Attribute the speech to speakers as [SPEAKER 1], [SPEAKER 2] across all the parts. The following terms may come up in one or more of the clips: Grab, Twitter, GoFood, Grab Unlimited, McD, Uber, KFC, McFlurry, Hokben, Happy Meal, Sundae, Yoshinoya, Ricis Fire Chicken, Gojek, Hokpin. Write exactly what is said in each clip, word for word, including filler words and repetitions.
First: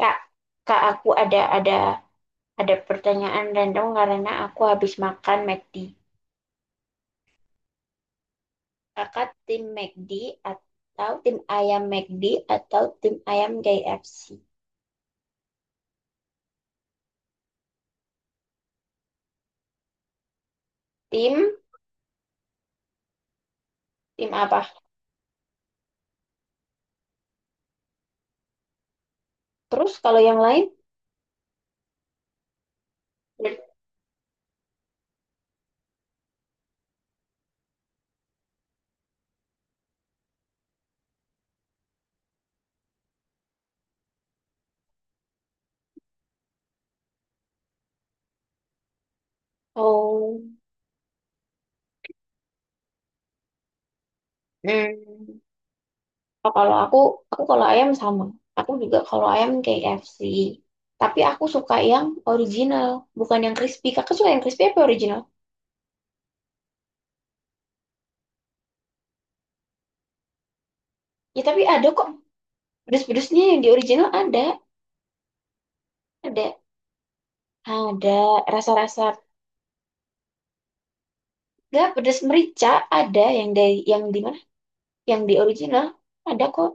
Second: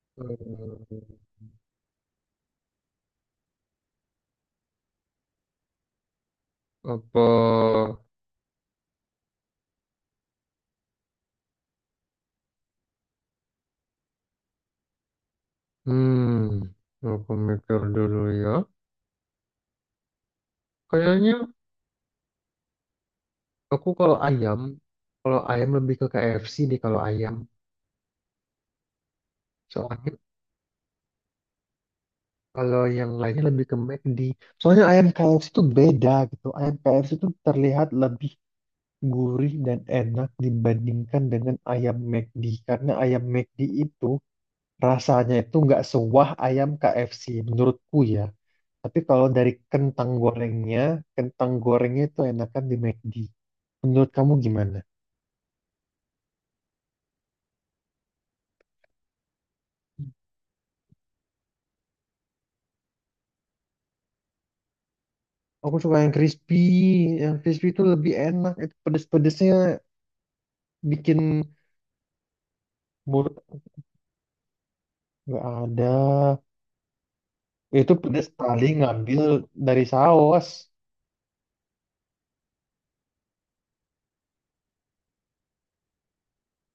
[SPEAKER 1] Kak, kak
[SPEAKER 2] Eh,
[SPEAKER 1] aku ada ada ada pertanyaan random karena aku habis makan McD.
[SPEAKER 2] apa?
[SPEAKER 1] Kakak tim McD atau tim ayam McD atau tim ayam K F C?
[SPEAKER 2] Hmm, aku mikir dulu ya. Kayaknya
[SPEAKER 1] Tim
[SPEAKER 2] aku kalau
[SPEAKER 1] tim
[SPEAKER 2] ayam,
[SPEAKER 1] apa?
[SPEAKER 2] kalau ayam lebih ke K F C deh kalau ayam.
[SPEAKER 1] Terus
[SPEAKER 2] Soalnya
[SPEAKER 1] kalau yang lain?
[SPEAKER 2] kalau yang lainnya lebih ke McD. Soalnya ayam K F C itu beda gitu. Ayam K F C itu terlihat lebih gurih dan enak dibandingkan dengan ayam McD. Karena ayam McD itu rasanya itu nggak sewah ayam K F C menurutku ya. Tapi kalau dari kentang
[SPEAKER 1] Oh,
[SPEAKER 2] gorengnya, kentang gorengnya itu enakan di McD. Menurut kamu gimana?
[SPEAKER 1] hmm. Oh, kalau aku aku kalau ayam sama. Aku juga kalau ayam K F C. Tapi aku suka yang original, bukan yang crispy. Kakak suka yang crispy apa original?
[SPEAKER 2] Aku suka yang crispy. Yang crispy itu lebih enak. Itu pedes-pedesnya bikin
[SPEAKER 1] Ya tapi ada kok
[SPEAKER 2] mulut
[SPEAKER 1] pedes-pedesnya yang di original ada,
[SPEAKER 2] nggak ada.
[SPEAKER 1] ada.
[SPEAKER 2] Itu
[SPEAKER 1] Ada
[SPEAKER 2] pedes tadi
[SPEAKER 1] rasa-rasa
[SPEAKER 2] ngambil dari saus.
[SPEAKER 1] nggak pedas merica ada yang dari yang di mana? Yang di original ada kok.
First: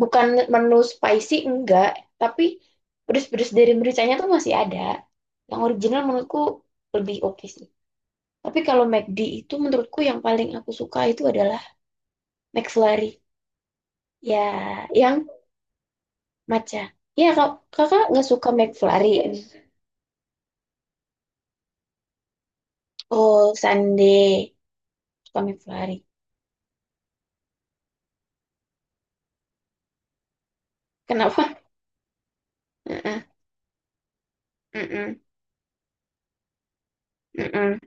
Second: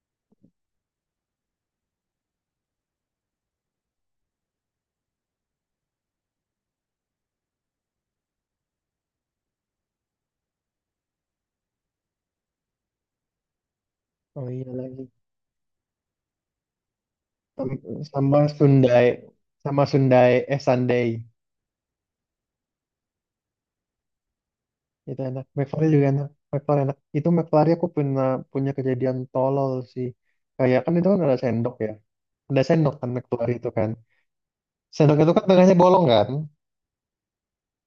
[SPEAKER 1] Bukan menu spicy enggak, tapi pedas-pedas dari mericanya tuh masih ada. Yang original menurutku lebih oke sih. Tapi kalau McD itu menurutku yang paling aku suka itu adalah McFlurry.
[SPEAKER 2] Oh iya
[SPEAKER 1] Ya,
[SPEAKER 2] lagi.
[SPEAKER 1] yang matcha. Ya, kak,
[SPEAKER 2] Sam-
[SPEAKER 1] kakak nggak
[SPEAKER 2] Sama
[SPEAKER 1] suka
[SPEAKER 2] Sundai.
[SPEAKER 1] McFlurry, kan?
[SPEAKER 2] Sama Sundai. Eh, Sundae.
[SPEAKER 1] Oh, Sunday
[SPEAKER 2] Itu
[SPEAKER 1] suka
[SPEAKER 2] enak. McFlurry
[SPEAKER 1] McFlurry.
[SPEAKER 2] juga enak. McFlurry enak. Itu McFlurry aku pernah punya kejadian tolol sih. Kayak kan itu kan ada
[SPEAKER 1] Kenapa?
[SPEAKER 2] sendok ya. Ada sendok kan
[SPEAKER 1] Mm-mm,
[SPEAKER 2] keluar itu kan sendok
[SPEAKER 1] mm-mm,
[SPEAKER 2] itu kan tengahnya bolong kan
[SPEAKER 1] mm-mm.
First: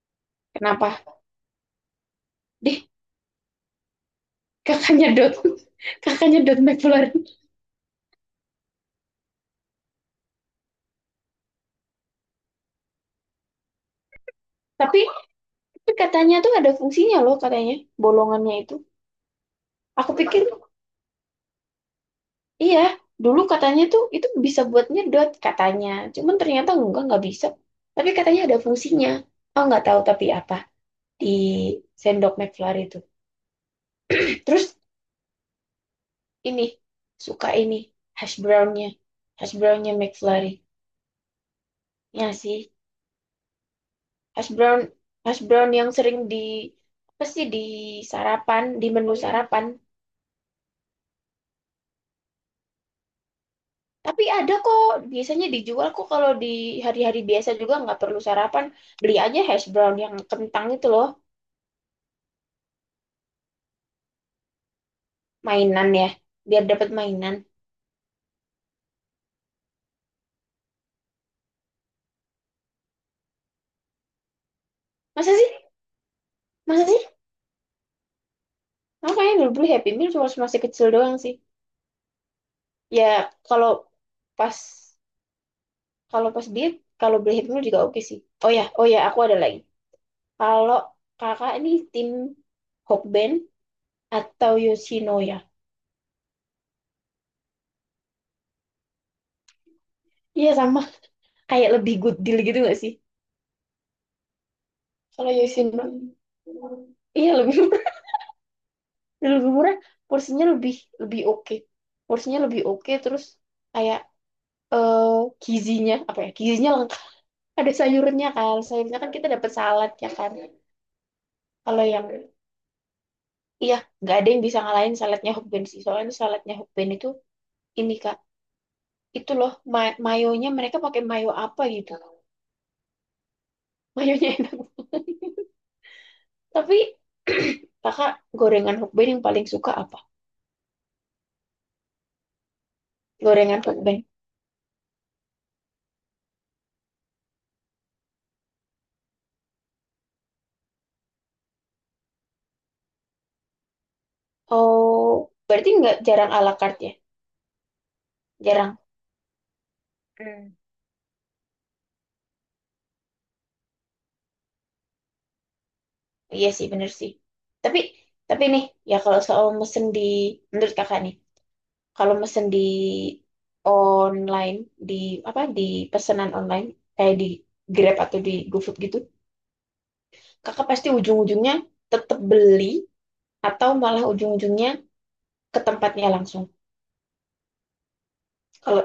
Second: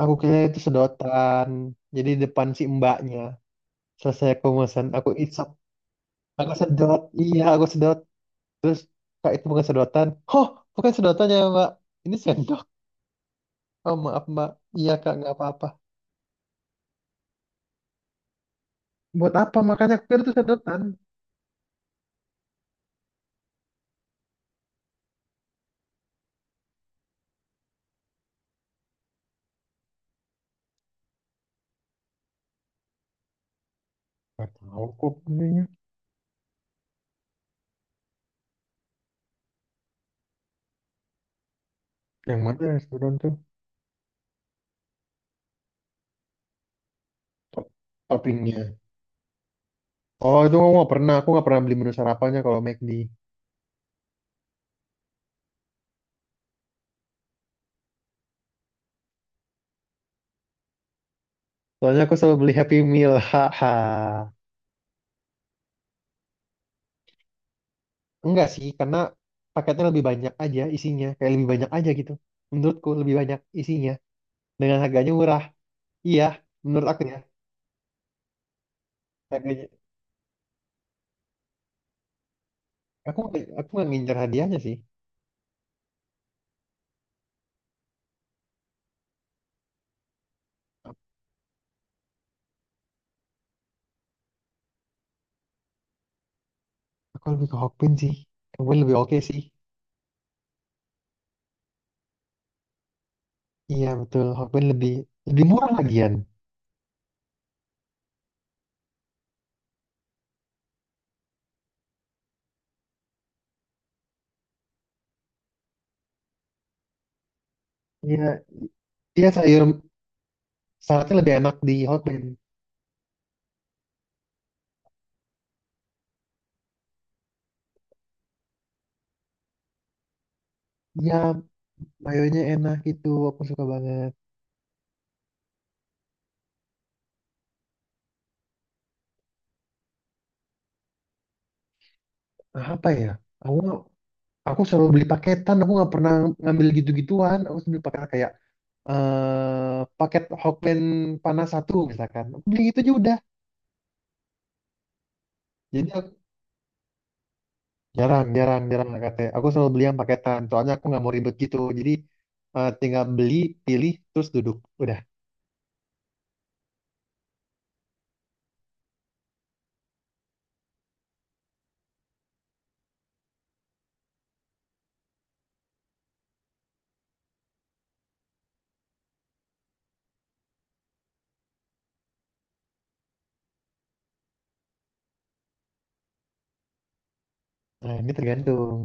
[SPEAKER 2] aku kira itu
[SPEAKER 1] Kenapa?
[SPEAKER 2] sedotan, jadi depan si
[SPEAKER 1] Deh,
[SPEAKER 2] mbaknya selesai aku pesan
[SPEAKER 1] kakaknya
[SPEAKER 2] aku
[SPEAKER 1] dot
[SPEAKER 2] isap,
[SPEAKER 1] kakaknya
[SPEAKER 2] aku
[SPEAKER 1] dot
[SPEAKER 2] sedot,
[SPEAKER 1] McFlurry.
[SPEAKER 2] iya aku sedot terus, kak itu bukan sedotan, oh bukan sedotannya mbak ini sendok, oh maaf mbak, iya
[SPEAKER 1] tapi,
[SPEAKER 2] kak nggak apa-apa.
[SPEAKER 1] tapi katanya tuh ada fungsinya loh, katanya bolongannya itu.
[SPEAKER 2] Buat apa, makanya aku
[SPEAKER 1] Aku
[SPEAKER 2] kira itu
[SPEAKER 1] pikir
[SPEAKER 2] sedotan.
[SPEAKER 1] iya, dulu katanya tuh itu bisa buat nyedot katanya, cuman ternyata enggak nggak bisa. Tapi katanya ada fungsinya. Oh nggak tahu, tapi apa di sendok McFlurry itu?
[SPEAKER 2] Nggak
[SPEAKER 1] Terus
[SPEAKER 2] tahu kok belinya.
[SPEAKER 1] ini, suka ini, hash brownnya hash brownnya McFlurry, ya
[SPEAKER 2] Yang mana
[SPEAKER 1] sih.
[SPEAKER 2] ya sedotan tuh?
[SPEAKER 1] Hash brown hash brown yang sering di apa sih, di
[SPEAKER 2] Top- Toppingnya.
[SPEAKER 1] sarapan, di menu sarapan.
[SPEAKER 2] Oh itu aku nggak pernah, aku nggak pernah beli menu sarapannya kalau McD,
[SPEAKER 1] Tapi ada kok, biasanya dijual kok kalau di hari-hari biasa juga nggak perlu sarapan. Beli aja hash brown yang kentang itu loh,
[SPEAKER 2] soalnya aku selalu beli Happy Meal haha.
[SPEAKER 1] mainan ya, biar dapat mainan.
[SPEAKER 2] Enggak sih, karena paketnya lebih banyak aja isinya. Kayak lebih banyak aja gitu. Menurutku lebih banyak isinya. Dengan harganya
[SPEAKER 1] Masa
[SPEAKER 2] murah.
[SPEAKER 1] sih?
[SPEAKER 2] Iya,
[SPEAKER 1] Masa
[SPEAKER 2] menurut aku
[SPEAKER 1] sih?
[SPEAKER 2] ya.
[SPEAKER 1] Aku kayaknya dulu
[SPEAKER 2] Harganya.
[SPEAKER 1] beli Happy Meal cuma masih kecil doang sih. Ya
[SPEAKER 2] Aku aku
[SPEAKER 1] kalau
[SPEAKER 2] nggak ngincer hadiahnya
[SPEAKER 1] pas
[SPEAKER 2] sih.
[SPEAKER 1] kalau pas diet, kalau beli Happy Meal juga oke sih. Oh ya, oh ya, aku ada lagi. Kalau kakak ini tim Hokben atau Yoshinoya?
[SPEAKER 2] Aku lebih ke Hokpin sih. Hokpin lebih oke sih.
[SPEAKER 1] Iya sama, kayak lebih good deal gitu nggak sih?
[SPEAKER 2] Iya betul, Hokpin lebih
[SPEAKER 1] Kalau
[SPEAKER 2] lebih murah
[SPEAKER 1] Yoshinoya,
[SPEAKER 2] lagian.
[SPEAKER 1] iya lebih. Dan lebih murah, porsinya lebih lebih oke, porsinya lebih oke. Terus kayak eh gizinya apa ya, gizinya lengkap, ada
[SPEAKER 2] Iya,
[SPEAKER 1] sayurnya kan, sayurnya kan kita
[SPEAKER 2] iya
[SPEAKER 1] dapat
[SPEAKER 2] sayur
[SPEAKER 1] salad ya kan.
[SPEAKER 2] saladnya lebih enak di
[SPEAKER 1] Kalau yang
[SPEAKER 2] Hokpin.
[SPEAKER 1] iya, nggak ada yang bisa ngalahin saladnya Hokben sih, soalnya saladnya Hokben itu ini kak, itu loh, ma- mayonya, mereka pakai
[SPEAKER 2] Iya,
[SPEAKER 1] mayo apa gitu.
[SPEAKER 2] mayonya enak gitu. Aku suka banget.
[SPEAKER 1] Mayonya enak. Tapi kakak, gorengan Hokben yang paling suka apa?
[SPEAKER 2] Nah, apa ya? Aku
[SPEAKER 1] Gorengan Hokben.
[SPEAKER 2] aku selalu beli paketan. Aku nggak pernah ngambil gitu-gituan. Aku selalu beli paketan kayak eh paket Hokben panas satu misalkan beli itu aja udah.
[SPEAKER 1] Oh, berarti
[SPEAKER 2] Jadi
[SPEAKER 1] nggak
[SPEAKER 2] aku
[SPEAKER 1] jarang ala carte ya.
[SPEAKER 2] jarang jarang
[SPEAKER 1] Jarang.
[SPEAKER 2] jarang lah katanya, aku selalu beli yang paketan soalnya aku nggak mau ribet gitu. Jadi eh, tinggal beli, pilih terus duduk udah.
[SPEAKER 1] Iya sih, bener sih. Tapi, tapi nih, ya kalau soal mesen di, menurut kakak nih, kalau mesen di online, di apa, di pesanan online, kayak di Grab atau di GoFood gitu, kakak pasti ujung-ujungnya tetap beli atau malah ujung-ujungnya ke tempatnya langsung.
[SPEAKER 2] Nah ini tergantung,
[SPEAKER 1] Kalau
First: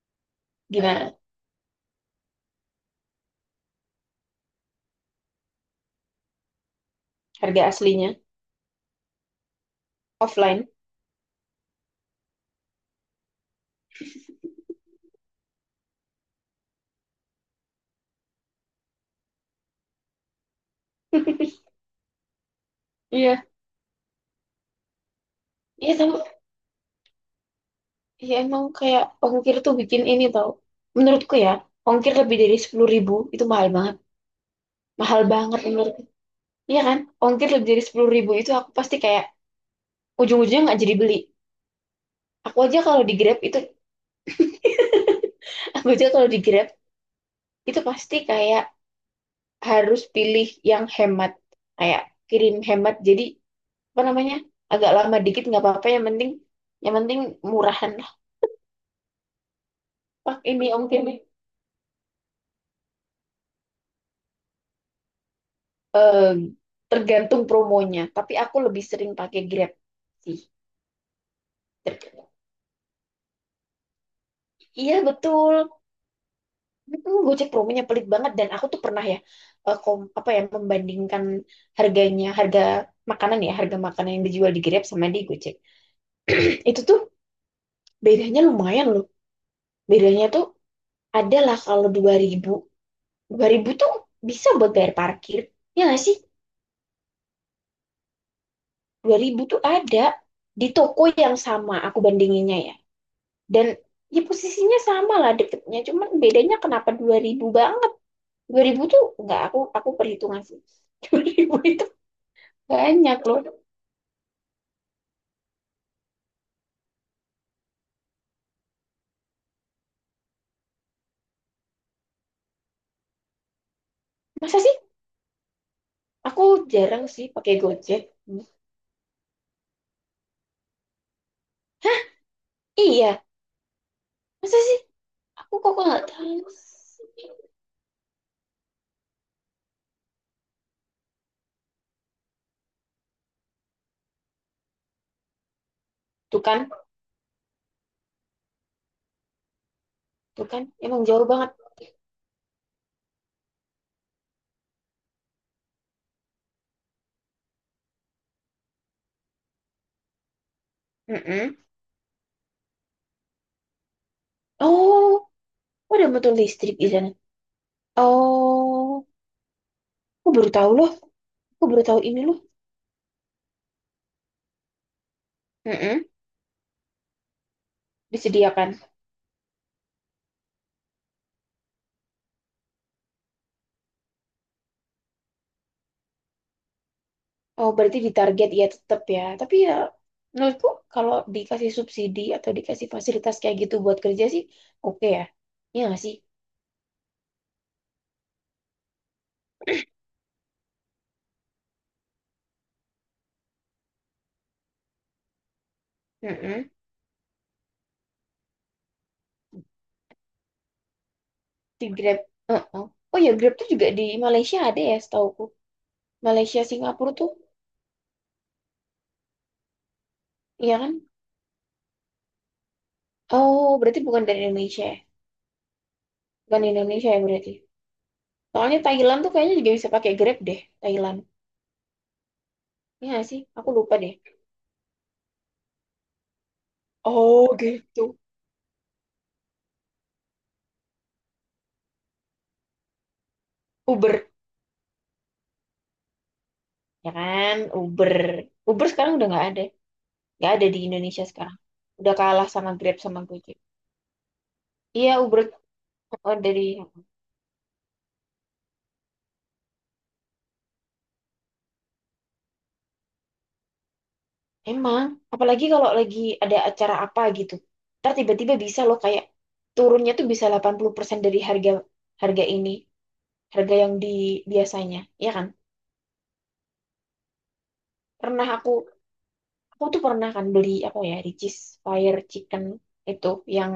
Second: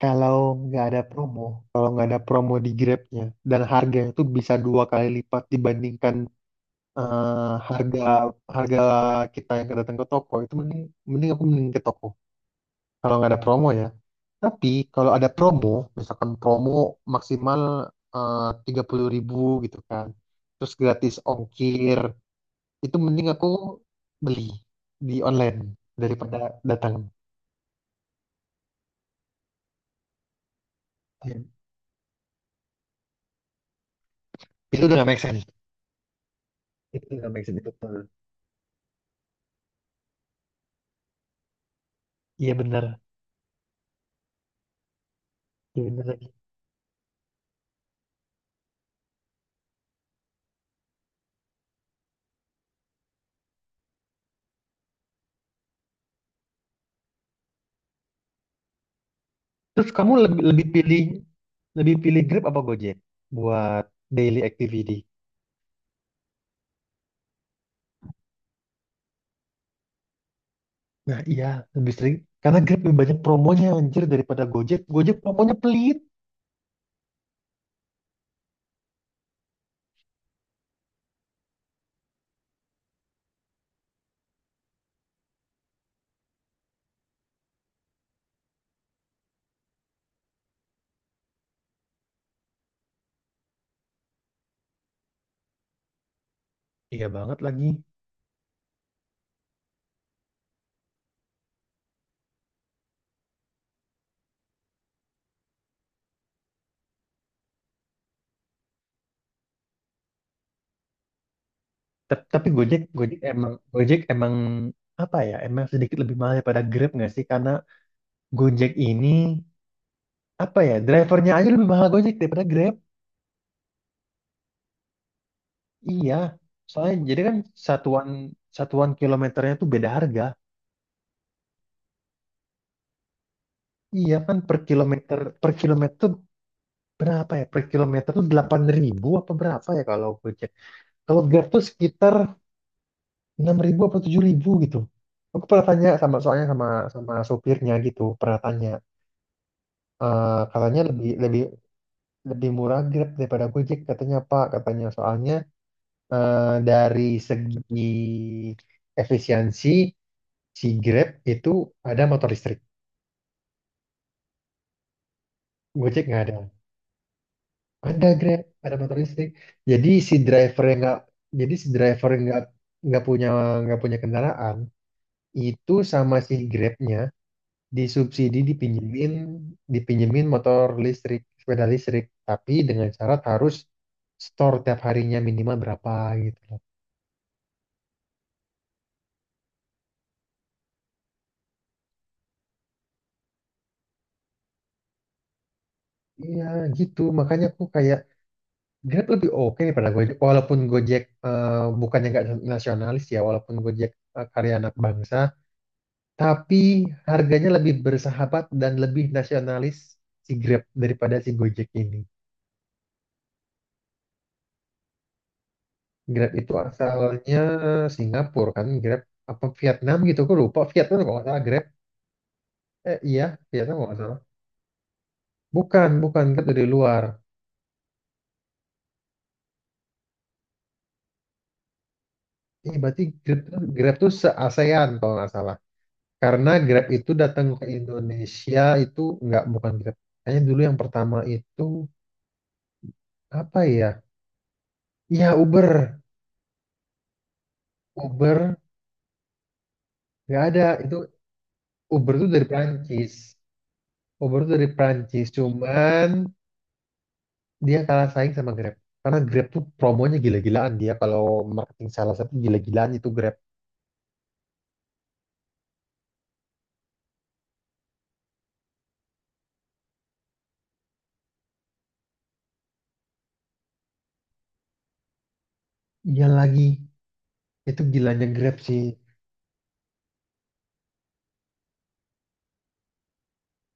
[SPEAKER 2] kalau nggak ada
[SPEAKER 1] gimana
[SPEAKER 2] promo, kalau nggak ada promo di Grabnya dan harganya itu bisa dua kali lipat dibandingkan eh,
[SPEAKER 1] harga
[SPEAKER 2] harga
[SPEAKER 1] aslinya,
[SPEAKER 2] harga kita yang datang ke toko, itu
[SPEAKER 1] offline?
[SPEAKER 2] mending mending aku mending ke toko kalau nggak ada promo ya. Tapi kalau ada promo, misalkan promo maksimal eh, tiga puluh ribu gitu kan, terus gratis ongkir, itu mending
[SPEAKER 1] Iya,
[SPEAKER 2] aku beli di online
[SPEAKER 1] iya tahu.
[SPEAKER 2] daripada datang.
[SPEAKER 1] Iya emang kayak ongkir tuh bikin ini, tau. Menurutku
[SPEAKER 2] Iya.
[SPEAKER 1] ya, ongkir lebih dari sepuluh ribu itu mahal banget.
[SPEAKER 2] Itu udah gak make
[SPEAKER 1] Mahal
[SPEAKER 2] sense.
[SPEAKER 1] banget menurut. Iya kan?
[SPEAKER 2] Itu udah gak make
[SPEAKER 1] Ongkir
[SPEAKER 2] sense.
[SPEAKER 1] lebih
[SPEAKER 2] Itu
[SPEAKER 1] dari
[SPEAKER 2] betul.
[SPEAKER 1] sepuluh ribu itu aku pasti kayak ujung-ujungnya nggak jadi beli.
[SPEAKER 2] Iya
[SPEAKER 1] Aku aja
[SPEAKER 2] benar,
[SPEAKER 1] kalau di Grab itu,
[SPEAKER 2] iya
[SPEAKER 1] aku
[SPEAKER 2] benar
[SPEAKER 1] aja
[SPEAKER 2] lagi.
[SPEAKER 1] kalau di Grab itu pasti kayak harus pilih yang hemat. Kayak kirim hemat. Jadi apa namanya? Agak lama dikit nggak apa-apa. Yang penting, yang penting murahan lah.
[SPEAKER 2] Terus kamu
[SPEAKER 1] Pak
[SPEAKER 2] lebih lebih
[SPEAKER 1] ini ongkir
[SPEAKER 2] pilih
[SPEAKER 1] nih.
[SPEAKER 2] lebih pilih Grab apa Gojek buat daily activity?
[SPEAKER 1] Eh, Tergantung promonya. Tapi aku lebih sering pakai Grab sih.
[SPEAKER 2] Nah iya lebih sering
[SPEAKER 1] Ter-
[SPEAKER 2] karena Grab lebih banyak promonya anjir daripada Gojek.
[SPEAKER 1] Iya
[SPEAKER 2] Gojek promonya
[SPEAKER 1] betul.
[SPEAKER 2] pelit.
[SPEAKER 1] Hmm, Gojek promonya pelit banget, dan aku tuh pernah ya, eh, kom, apa ya, membandingkan harganya, harga makanan ya, harga makanan yang dijual di Grab sama di Gojek, itu tuh bedanya lumayan loh. Bedanya tuh adalah, kalau dua ribu, dua ribu tuh bisa buat bayar parkir ya nggak sih.
[SPEAKER 2] Iya banget lagi.
[SPEAKER 1] dua ribu tuh ada, di toko yang sama aku bandinginnya ya, dan ya posisinya sama lah, deketnya. Cuman bedanya kenapa dua ribu banget, dua ribu tuh nggak, aku aku perhitungan sih. Dua ribu itu
[SPEAKER 2] Tap- Tapi Gojek,
[SPEAKER 1] banyak
[SPEAKER 2] Gojek
[SPEAKER 1] loh.
[SPEAKER 2] emang, Gojek emang apa ya? Emang sedikit lebih mahal daripada Grab nggak sih? Karena Gojek ini apa ya? Drivernya aja lebih mahal Gojek daripada Grab.
[SPEAKER 1] Masa sih?
[SPEAKER 2] Iya.
[SPEAKER 1] Aku
[SPEAKER 2] Soalnya
[SPEAKER 1] jarang
[SPEAKER 2] jadi
[SPEAKER 1] sih
[SPEAKER 2] kan
[SPEAKER 1] pakai Gojek.
[SPEAKER 2] satuan
[SPEAKER 1] Hmm.
[SPEAKER 2] satuan kilometernya tuh beda harga.
[SPEAKER 1] Iya,
[SPEAKER 2] Iya kan, per
[SPEAKER 1] masa sih?
[SPEAKER 2] kilometer per
[SPEAKER 1] Aku kok
[SPEAKER 2] kilometer
[SPEAKER 1] nggak
[SPEAKER 2] tuh
[SPEAKER 1] tahu sih?
[SPEAKER 2] berapa ya? Per kilometer tuh delapan ribu apa berapa ya kalau Gojek? Kalau Grab tuh sekitar enam ribu apa tujuh ribu gitu. Aku pernah tanya sama,
[SPEAKER 1] Tuh
[SPEAKER 2] soalnya
[SPEAKER 1] kan,
[SPEAKER 2] sama sama sopirnya gitu, pernah tanya, eh
[SPEAKER 1] tuh kan,
[SPEAKER 2] katanya
[SPEAKER 1] emang
[SPEAKER 2] lebih
[SPEAKER 1] jauh
[SPEAKER 2] lebih
[SPEAKER 1] banget.
[SPEAKER 2] lebih murah Grab daripada Gojek katanya Pak, katanya soalnya eh, dari segi efisiensi si Grab itu
[SPEAKER 1] Mm-mm.
[SPEAKER 2] ada motor listrik,
[SPEAKER 1] Oh,
[SPEAKER 2] Gojek
[SPEAKER 1] udah
[SPEAKER 2] nggak ada,
[SPEAKER 1] motor listrik di sana.
[SPEAKER 2] ada Grab ada motor
[SPEAKER 1] Oh,
[SPEAKER 2] listrik, jadi si
[SPEAKER 1] aku baru
[SPEAKER 2] driver
[SPEAKER 1] tahu
[SPEAKER 2] yang
[SPEAKER 1] loh.
[SPEAKER 2] nggak jadi
[SPEAKER 1] Aku
[SPEAKER 2] si
[SPEAKER 1] baru tahu
[SPEAKER 2] driver
[SPEAKER 1] ini
[SPEAKER 2] yang
[SPEAKER 1] loh.
[SPEAKER 2] nggak nggak punya nggak punya kendaraan itu
[SPEAKER 1] Mm-mm.
[SPEAKER 2] sama si Grabnya disubsidi
[SPEAKER 1] Disediakan.
[SPEAKER 2] dipinjemin, dipinjemin motor listrik, sepeda listrik, tapi dengan syarat harus store tiap harinya minimal berapa gitu.
[SPEAKER 1] Oh, berarti di target ya tetap ya. Tapi ya, menurutku kalau dikasih subsidi atau dikasih fasilitas kayak gitu buat kerja sih, oke ya. Iya nggak sih?
[SPEAKER 2] Iya gitu, makanya aku kayak Grab lebih oke daripada Gojek. Walaupun Gojek eh, bukannya nggak nasionalis ya, walaupun Gojek eh, karya anak bangsa, tapi
[SPEAKER 1] Mm-mm.
[SPEAKER 2] harganya lebih bersahabat dan lebih nasionalis si Grab daripada si Gojek
[SPEAKER 1] Di
[SPEAKER 2] ini.
[SPEAKER 1] Grab. Heeh. Oh ya, Grab tuh juga di Malaysia ada ya setauku.
[SPEAKER 2] Grab itu
[SPEAKER 1] Malaysia Singapura tuh,
[SPEAKER 2] asalnya Singapura kan, Grab apa Vietnam gitu, aku lupa.
[SPEAKER 1] iya kan?
[SPEAKER 2] Vietnam kalau nggak salah Grab, eh iya
[SPEAKER 1] Oh
[SPEAKER 2] Vietnam kalau nggak
[SPEAKER 1] berarti
[SPEAKER 2] salah.
[SPEAKER 1] bukan dari Indonesia ya?
[SPEAKER 2] Bukan, bukan Grab
[SPEAKER 1] Bukan
[SPEAKER 2] dari
[SPEAKER 1] di
[SPEAKER 2] luar.
[SPEAKER 1] Indonesia ya berarti. Soalnya Thailand tuh kayaknya juga bisa pakai Grab deh, Thailand.
[SPEAKER 2] Eh, berarti
[SPEAKER 1] Iya nggak sih?
[SPEAKER 2] Grab,
[SPEAKER 1] Aku
[SPEAKER 2] Grab
[SPEAKER 1] lupa
[SPEAKER 2] tuh
[SPEAKER 1] deh.
[SPEAKER 2] se-ASEAN kalau nggak salah. Karena Grab itu datang
[SPEAKER 1] Oh
[SPEAKER 2] ke
[SPEAKER 1] gitu.
[SPEAKER 2] Indonesia itu nggak, bukan Grab. Kayaknya dulu yang pertama itu apa ya?
[SPEAKER 1] Uber,
[SPEAKER 2] Ya Uber,
[SPEAKER 1] ya kan? Uber.
[SPEAKER 2] Uber
[SPEAKER 1] Uber sekarang udah nggak ada.
[SPEAKER 2] nggak
[SPEAKER 1] Nggak
[SPEAKER 2] ada
[SPEAKER 1] ada di
[SPEAKER 2] itu.
[SPEAKER 1] Indonesia sekarang. Udah
[SPEAKER 2] Uber tuh dari
[SPEAKER 1] kalah sama Grab
[SPEAKER 2] Prancis.
[SPEAKER 1] sama Gojek.
[SPEAKER 2] Uber tuh dari
[SPEAKER 1] Iya
[SPEAKER 2] Prancis,
[SPEAKER 1] Uber,
[SPEAKER 2] cuman
[SPEAKER 1] oh, dari.
[SPEAKER 2] dia kalah saing sama Grab. Karena Grab tuh promonya gila-gilaan dia kalau marketing, salah satu gila-gilaan itu Grab.
[SPEAKER 1] Emang, apalagi kalau lagi ada acara apa gitu. Ntar tiba-tiba bisa loh kayak turunnya tuh bisa delapan puluh persen dari harga harga ini, harga yang di biasanya, ya kan?
[SPEAKER 2] Iya lagi, itu gilanya
[SPEAKER 1] Pernah
[SPEAKER 2] Grab
[SPEAKER 1] aku
[SPEAKER 2] sih.
[SPEAKER 1] aku tuh pernah kan beli apa ya, Ricis Fire Chicken itu, yang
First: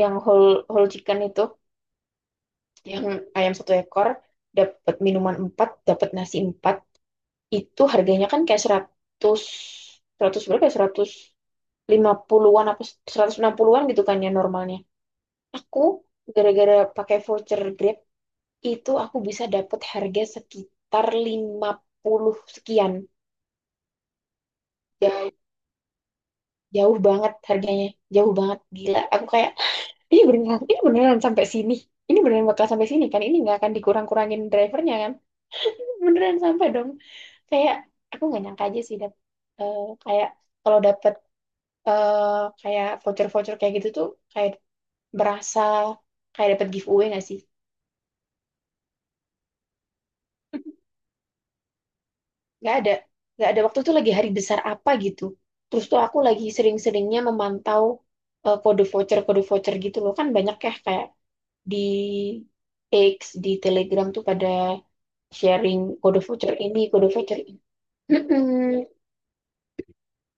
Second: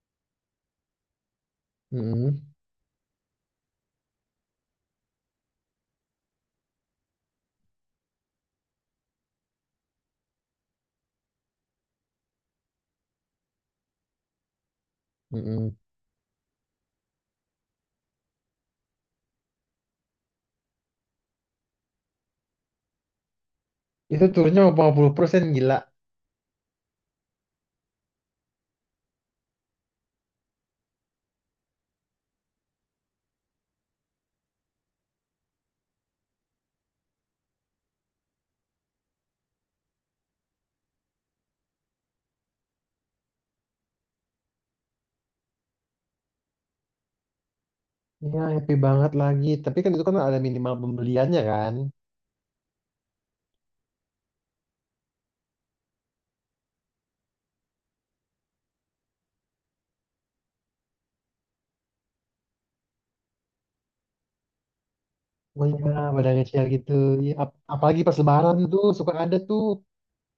[SPEAKER 1] yang whole whole chicken itu,
[SPEAKER 2] Mm-mm,
[SPEAKER 1] yang ayam satu ekor, dapat minuman empat, dapat nasi empat, itu harganya kan kayak seratus seratus berapa ya? seratus lima puluh-an apa seratus enam puluh-an gitu kan ya normalnya.
[SPEAKER 2] mm-mm.
[SPEAKER 1] Aku gara-gara pakai voucher Grab itu aku bisa dapat harga sekitar lima puluh sekian.
[SPEAKER 2] Itu turunnya lima puluh
[SPEAKER 1] Jauh,
[SPEAKER 2] persen gila.
[SPEAKER 1] jauh banget harganya, jauh banget gila. Aku kayak ini beneran, ini beneran sampai sini. Ini beneran bakal sampai sini kan? Ini nggak akan dikurang-kurangin drivernya kan? Beneran sampai dong. Kayak aku nggak nyangka aja sih, dap, eh, kayak kalau dapet eh, kayak voucher-voucher kayak gitu tuh kayak berasa kayak dapet giveaway nggak sih?
[SPEAKER 2] Ya, happy banget lagi. Tapi kan itu kan ada minimal pembeliannya kan.
[SPEAKER 1] Nggak ada, nggak ada waktu itu lagi hari besar apa gitu, terus tuh aku lagi sering-seringnya memantau eh, kode voucher, kode voucher gitu loh, kan banyak ya kayak di X, di Telegram tuh pada
[SPEAKER 2] Oh
[SPEAKER 1] sharing
[SPEAKER 2] iya,
[SPEAKER 1] kode
[SPEAKER 2] badan
[SPEAKER 1] voucher
[SPEAKER 2] kecil
[SPEAKER 1] ini,
[SPEAKER 2] gitu.
[SPEAKER 1] kode
[SPEAKER 2] Iya,
[SPEAKER 1] voucher
[SPEAKER 2] ap-
[SPEAKER 1] ini.
[SPEAKER 2] apalagi pas lebaran tuh suka ada tuh.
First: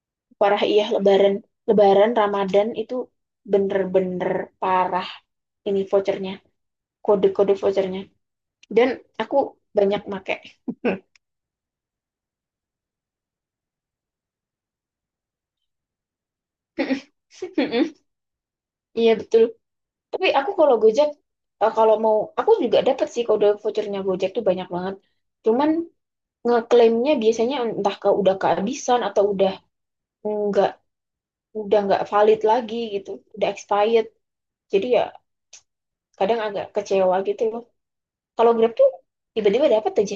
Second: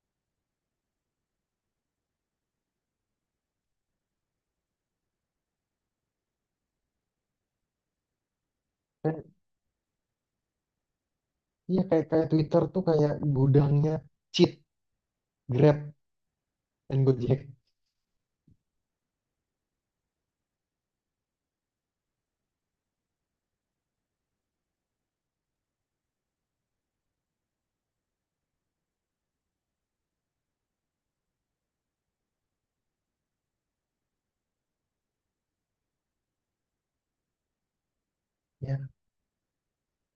[SPEAKER 1] Parah, iya Lebaran Lebaran Ramadan itu bener-bener parah ini vouchernya, kode-kode vouchernya, dan aku
[SPEAKER 2] Kayak,
[SPEAKER 1] banyak make.
[SPEAKER 2] iya kayak kayak Twitter tuh kayak gudangnya cheat Grab dan Gojek.
[SPEAKER 1] Iya betul. Tapi aku kalau Gojek, eh, kalau mau, aku juga dapat sih, kode vouchernya Gojek tuh banyak banget. Cuman ngeklaimnya biasanya entah ke udah kehabisan atau udah nggak udah nggak valid lagi gitu, udah expired. Jadi ya kadang agak kecewa gitu loh. Kalau Grab tuh
[SPEAKER 2] Ya,
[SPEAKER 1] tiba-tiba dapat aja,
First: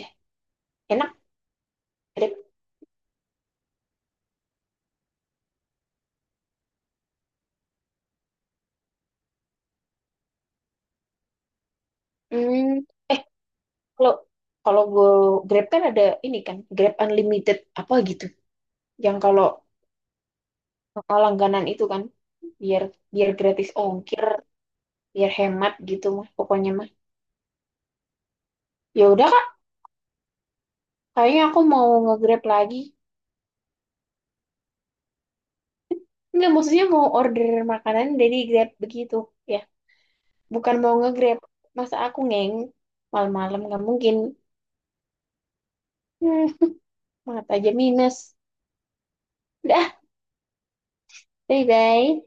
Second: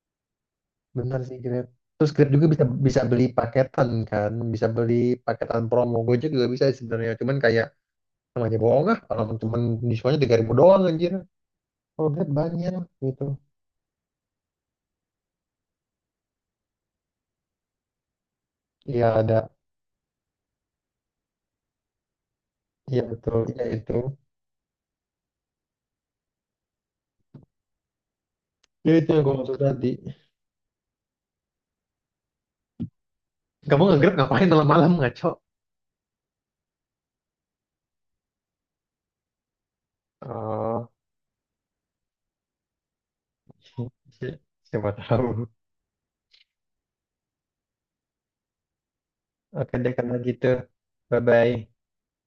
[SPEAKER 1] enak.
[SPEAKER 2] benar sih Grab. Terus Grab
[SPEAKER 1] Grab.
[SPEAKER 2] juga bisa bisa beli paketan kan, bisa beli paketan promo. Gojek juga bisa sebenarnya. Cuman kayak namanya bohong ah, kalau cuman diskonnya tiga ribu doang anjir. Kalau Grab
[SPEAKER 1] Hmm,
[SPEAKER 2] banyak
[SPEAKER 1] eh
[SPEAKER 2] gitu.
[SPEAKER 1] kalau kalau gue, Grab kan ada ini kan, Grab Unlimited apa gitu,
[SPEAKER 2] Iya
[SPEAKER 1] yang
[SPEAKER 2] ada.
[SPEAKER 1] kalau langganan itu kan biar
[SPEAKER 2] Iya
[SPEAKER 1] biar
[SPEAKER 2] betul. Iya
[SPEAKER 1] gratis
[SPEAKER 2] itu.
[SPEAKER 1] ongkir, biar hemat gitu mah pokoknya mah.
[SPEAKER 2] Ya
[SPEAKER 1] Ya
[SPEAKER 2] itu yang
[SPEAKER 1] udah
[SPEAKER 2] gue
[SPEAKER 1] kak,
[SPEAKER 2] maksud tadi.
[SPEAKER 1] kayaknya aku mau nge-grab lagi.
[SPEAKER 2] Kamu nge-Grab ngapain malam-malam ngaco?
[SPEAKER 1] Nggak, maksudnya mau order makanan dari grab begitu ya, bukan
[SPEAKER 2] Oh,
[SPEAKER 1] mau nge-grab. Masa aku ngeng malam-malam, nggak mungkin.
[SPEAKER 2] siapa tahu.
[SPEAKER 1] Hmm, mata aja minus.
[SPEAKER 2] Oke deh
[SPEAKER 1] Udah,
[SPEAKER 2] karena gitu. Bye-bye.
[SPEAKER 1] bye bye.